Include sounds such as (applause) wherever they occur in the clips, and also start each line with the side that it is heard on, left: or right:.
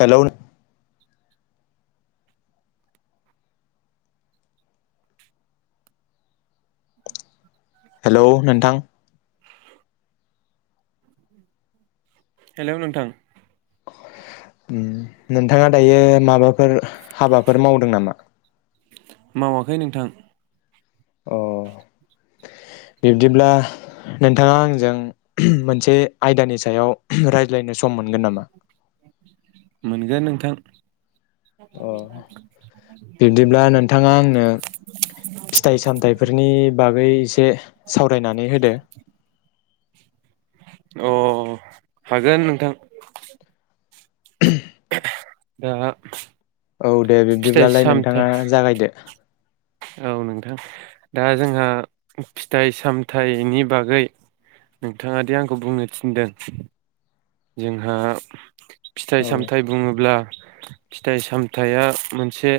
left: Hello नो
right: (inaudible)
left: hello नोंथां।
right: Hello नोंथां।
left: ओम नोंथाङा दायो माबा फोर हाबाफोर मावदों नामा?
right: मावाखै नोंथां।
left: अ बिब्दिब्ला नोंथाङा आंजों मोनसे आयदानि सायाव रायज्लायनो स
right: मोनगोन नोंथां।
left: अ बिब्दिब्ला नोंथाङा आंनो फिथाइ सामथाइफोरनि बागै ए से सावरायनानै होदो।
right: अ हागोन नोंथां।
left: (unintelligible)
right: दा
left: औ दे
right: फिथाइ
left: बिब्दिब्लालाय
right: सामथाइ
left: नोंथाङा जागायदो।
right: औ नोंथां दा जोंहा फिथाइ सामथायाइनि बागै नोंथाङादि आंखौ बुंनो थिनदों जोंहा फिथाइ
left: औ
right: सामथाइ बुङोब्ला फिथाइ सामथाइया मोनसे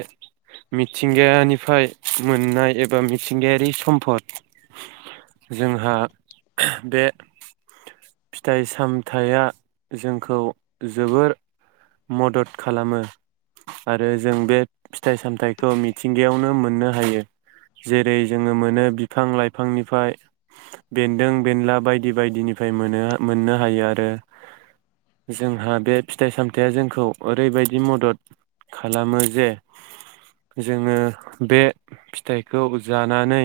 right: मिथिंगायानिफ्राय मोननाय एबा मिथिंगायारि सम्पद जोंहा बे फिथाइ सामथाइया जोंखौ जोबोर मदद खालामो आरो जों बे फिथाइ सामथाइखौ मिथिंगायावनो मोननो हायो जेरै जोङो मोनो बिफां लाइफांनिफ्राय बेन्दों बेनला बायदि बायदिनिफ्राय मोननो हायो आरो। जोंहा बे फिथाइ सामथाइया जोंखौ ओरैबायदि मदद खालामो जे जोङो बे फिथाइखौ जानानै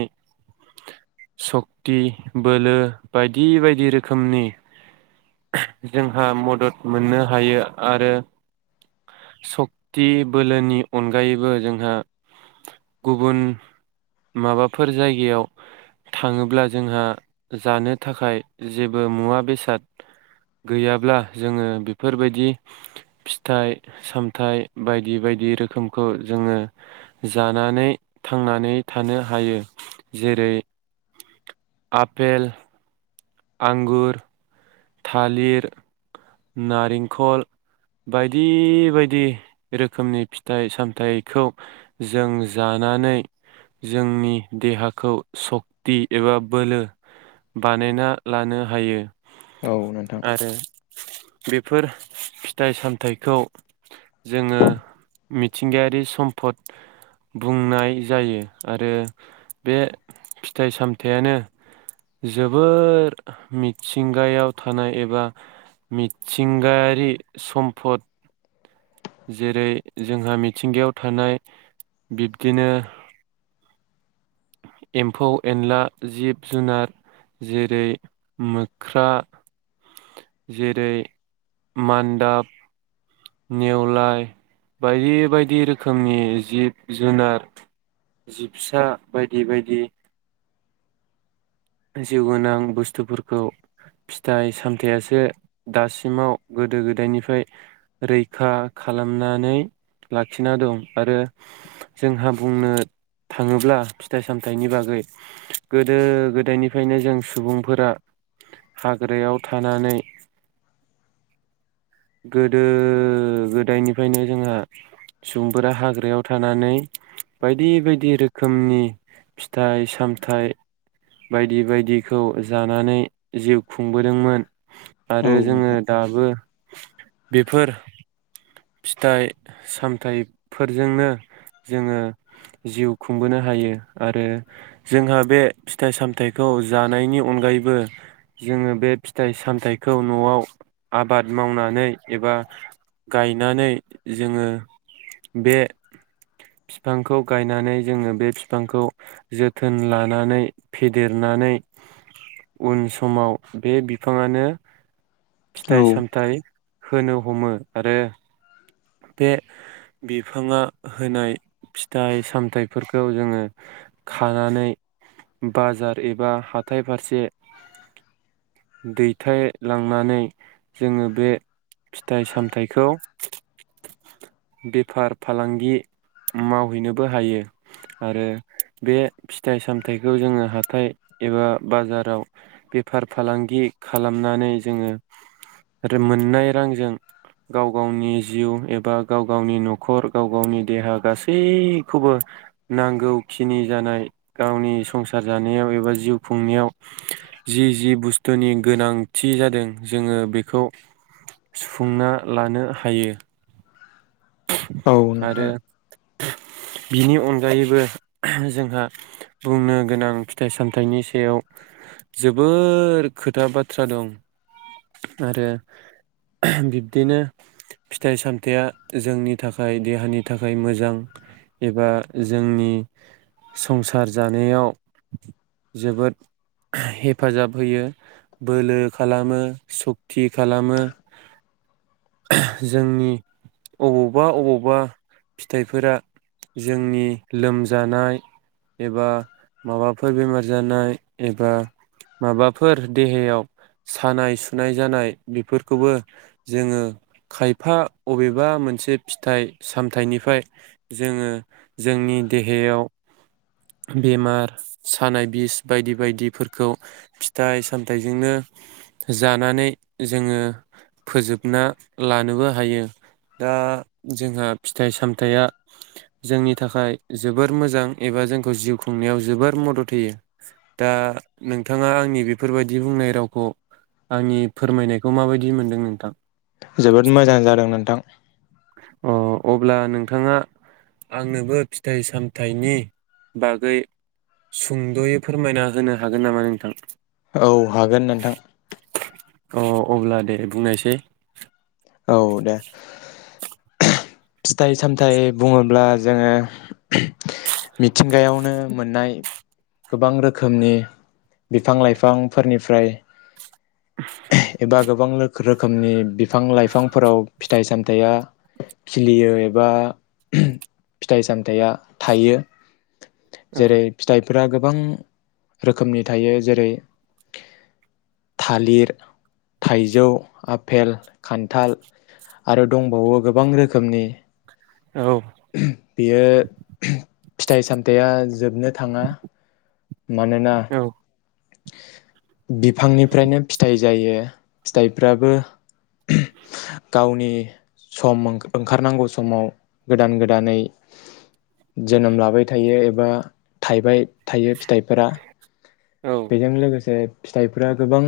right: सक्ति बोलो बायदि बायदि रोखोमनि जोंहा मदद मोननो हायो आरो सक्ति बोलोनि अनगायैबो जोंहा गुबुन माबाफोर जायगायाव थाङोब्ला जोंहा जानो थाखाय जेबो मुवा बेसाद गैयाब्ला जोङो बेफोरबायदि फिथाइ सामथाइ बायदि बायदि रोखोमखौ जोङो जानानै थांनानै थानो हायो जेरै आपेल आंगुर थालिर नारेंखल बायदि बायदि रोखोमनि फिथाइ सामथाइखौ जों जानानै जोंनि देहाखौ सक्ति एबा बोलो बानायना लानो हायो।
left: औ नोंथां।
right: आरो बेफोर फिथाइ सामथाइखौ जोङो मिथिंगायारि सम्फद बुंनाय जायो आरो बे फिथाइ सामथाइयानो जोबोर मिथिंगायाव थानाय एबा मिथिंगायारि सम्पद जेरै जोंहा मिथिंगायाव थानाय बिब्दिनो एम्फौ एनला जिब जुनार जेरै मोख्रा जेरै मान्दाब नेवलाय बायदि बायदि रोखोमनि जिब जुनार जिबसा बायदि बायदि जिउ गोनां बुस्थुफोरखौ फिथाइ सामथाइयासो दासिमाव गोदो गोदायनिफ्राय रैखा खालामनानै लाखिना दं आरो जोंहा बुंनो थाङोब्ला फिथाइ सामथाइनि बागै गोदो गोद गोदायनिफ्रायनो जों सुबुंफोरा हाग्रायाव थानानै गोदो गोदायनिफ्रायनो जोंहा सुबुंफोरा हाग्रायाव थानानै बायदि बायदि रोखोमनि फिथाइ सामथाइ बायदि बायदिखौ जानानै जिउ खुंबोदोंमोन।
left: औ
right: आरो जोङो
left: नोंथां
right: दाबो बेफोर फिथाइ सामथाइफोरजोंनो जोङो जिउ खुंबोनो हायो आरो जोंहा बे फिथाइ सामथाइखौ जानायनि अनगायैबो जोङो बे फिथाइ सामथाइखौ न'आव आबाद मावनानै एबा गायनानै जोङो बे फिफांखौ गायनानै जोङो बे फिफांखौ जोथोन लानानै फेदेरनानै उन समाव बे बिफाङानो
left: औ
right: फिथाइ सामथाइ होनो हमो। आरो बे बिफाङा होनाय फिथाइ सामथाइफोरखौ जोङो खानानै बाजार एबा हाथाय फारसे दैथायलांनानै जोङो बे फिथाइ सामथाइखौ बेफार फालांगि मावहैनोबो हायो आरो बे फिथाइ सामथायाइखौ जोङो हाथाय एबा बाजाराव बेफार फालांगि खालामनानै जोङो मोननाय रांजों गाव गावनि जिउ एबा गाव गावनि न'खर गाव गावनि देहा गासैखौबो नांगौखिनि जानाय गावनि संसार जानायाव एबा जिउ खुंनायाव जि जि बुस्थुनि गोनांथि जादों जोङो बेखौ सुफुंना लानो हायो।
left: औ
right: आरो
left: नोंथां
right: बिनि अनगायैबो जोंहा बुंनो गोनां फिथाइ सामथाइनि सायाव जोबोर खोथा बाथ्रा दं आरो बिब्दिनो फिथाइ सामथायाइया जोंनि थाखाय देहानि थाखाय मोजां एबा जोंनि संसार जानायाव जोबोद हेफाजाब होयो बोलो खालामो सक्ति खालामो जोंनि अबावबा अबावबा फिथाइफोरा जोंनि लोमजानाय एबा माबाफोर बेमार जानाय एबा माबाफोर देहायाव सानाय सुनाय जानाय बेफोरखौबो जोङो खायफा अबेबा मोन मोनसे फिथाइ सामथाइनिफ्राय जोङो जोंनि देहायाव बेमार सानाय बिस बायदि बायदिफोरखौ फिथाइ सामथाइजोंनो जानानै जोङो फोजोबना लानोबो हायो। दा जोंहा फिथाइ सामथाइया जोंनि थाखाय जोबोर मोजां एबा जोंखौ जिउ खुंनायाव जोबोर मदद होयो दा नोंथाङा आंनि बेफोरबायदि बुंनाय रावखौ आंनि फोरमायनायखौ माबायदि मोनदों नोंथां।
left: जोबोद मोजां जादों नोंथां
right: अ अब्ला नोंथाङा आंनोबो फिथाइ सामथाइनि बागै सुंद'यै फोरमायना होनो हागोन नामा नोंथां।
left: औ हागोन नोंथां।
right: अ अब्ला दे बुंनायसै
left: औ दे फिथाइ सामथाइ बुंङोब्ला जोंङो मिथिंगायावनो मोननाय गोबां रोखोमनि बिफां लाइफांफोरनिफ्राय एबा गोबां रोखोमनि बिफां लाइफांफोराव फिथाइ सामथ दाया खिलियो एबा फिथाइ सामथायाइया थायो।
right: औ
left: जेरै फिथाइ फोरा गोबां रोखोमनि थायो। जेरै थालिर थाइजोखौ खान्थाल आरो दंबावो गोबां रोखोमनि
right: औ
left: बियो फिथाइ सामथाया आं जोबनो थांङा। मानोना
right: औ
left: बिफांनिफ्रायनो फिथायाइ जायो फिथाइफ्राबो गावनि सम ओंखारनांगौ समाव गोदान गोदानै जोनोम लाबाय थायो एबा थायबाय थायो फिथाइफोरा।
right: औ
left: बेजों लोगोसे फिथाइफोरा गोबां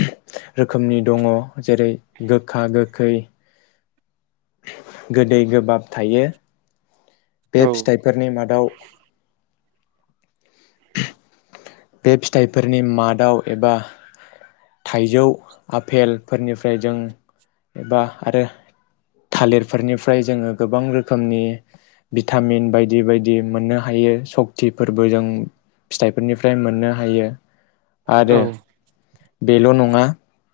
left: रोखोमनि दंङ जेरै गोखा गोखै गोदै गोबाब थायो बे
right: औ
left: फिथाइफोरनि मादाव (unintelligible) बे फिथाइफोरनि मादाव एबा। थाइजौ आफेलफोरनिफ्राय जों एबा आरो थालिरफोरनिफ्राय जोंङो गोबां रोखोमनि भिटामिन बायदि बायदि मोननो हायो। सक्तिफोरबो जों फिथाइफोरनिफ्राय मोननो हायो। आरो
right: औ
left: बेल' नंङा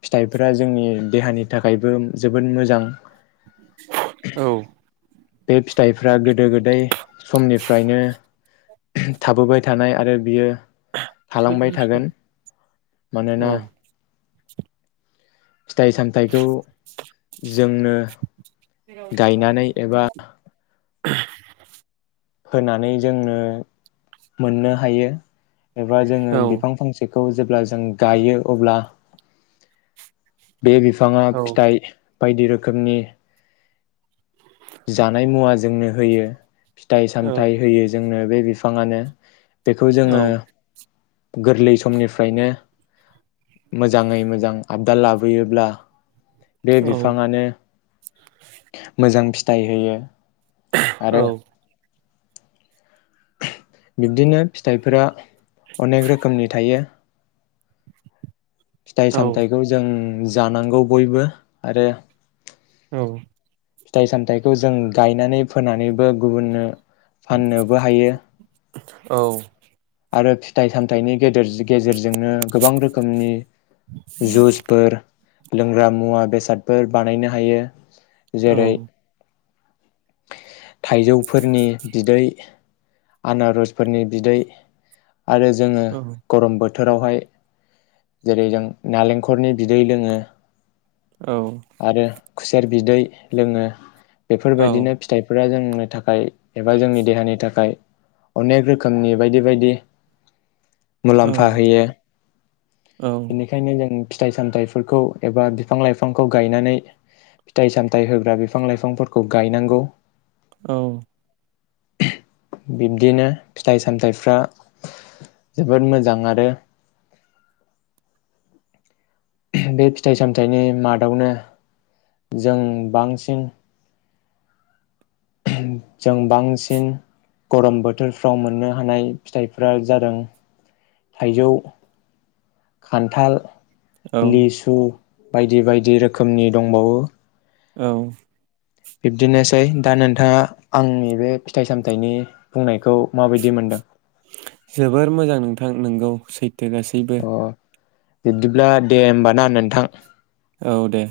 left: फिथाइफोरारा जोंनि देहानि थाखायबो जोबोद मोजां ।
right: औ ।
left: बे फिथाइफ्रा गोदो गोदाय समनिफ्रायनो थाबोबाय थानाय आरो बियो थालांबाय थागोन मानोना फिथाइ सामथाइखौ जोंनो गायनानै एबा होनानै जोंनो मोननो हायो । एबा जोंङो बिफां फांसे औ जेब्ला जों गायो अब्ला बे बिफाङा
right: औ
left: फिथाइ बायदि रोखोमनि जानाय मुवा जोंनो होयो । फिथाइ सामथायाइ होयो जोंनो । बे बिफाङानो। बेखौ
right: औ
left: जोङो गोरलै समनिफ्रायनो मोजाङै मोजां आबदाल लाबोयोब्ला बे बिफाङानो मोजां फि थाइ होयो।
right: औ
left: बिब्दिनो फिथाइफोरा अनेक रोखोमनि थायो। फिथाइ
right: औ
left: सामथायाइखौ जों जानांगौ बयबो आरो
right: औ
left: फिथाइ सामथाइखौ जों गायनानै फोनानैबो गुबुननो फाननोबो हायो।
right: औ
left: आरो फिथाइ सामथाइनि गेदेर गेजेर जोंनो गोबां रोखोमनि जुसफोर लोंग्रा मुवा बेसादफोर बानायनो हायो। जेरै थाइजौफोरनि बिदै आनारसफोरनि बिदै आरो जोङो गरम बो थोरावहाय जेरै जों नालेंखरनि बिदै लोङो आरो खुसेर बिदै लोङो बेफोरबायदिनो फोरा जोंनो थाखाय एबा जोंनि देहानि थाखाय अनेक रोखोमनि बायदि बायदि
right: औ
left: मुलाम्फा होयो
right: औ औ
left: बेनिखायनो जों फि थाइ सामथाइफोरखौ एबा बिफां लाइफांखौ गायनानै फिथाइ सामथाइ होग्रा बिफां लाइफांफोरखौ गायनांगौ।
right: औ
left: बिब्दिनो फिथाइ सामथाइफ्रा जोबोद मोजां आरो बे फिथाइ सामथाइनि मादावनो जों बांसिन जों बांसिन गरम बोथोरफ्राव मोननो हानाय फिथाइफोरा जादों थाइजौ, खान्थाल,
right: औ
left: लिसु, बायदि बायदि रोखोमनि दंबावो।
right: औ
left: बिब्दिनोसै दा नोंथाङा आंनि बे फिथाइ सामथाइनि बुंनायखौ माबायदि मोनदों?
right: जोबोर मोजां नोंथां नोंगौ सैथ थो गासैबो।
left: बिबदिब्ला दे होमबा ना नोंथां।
right: औ दे।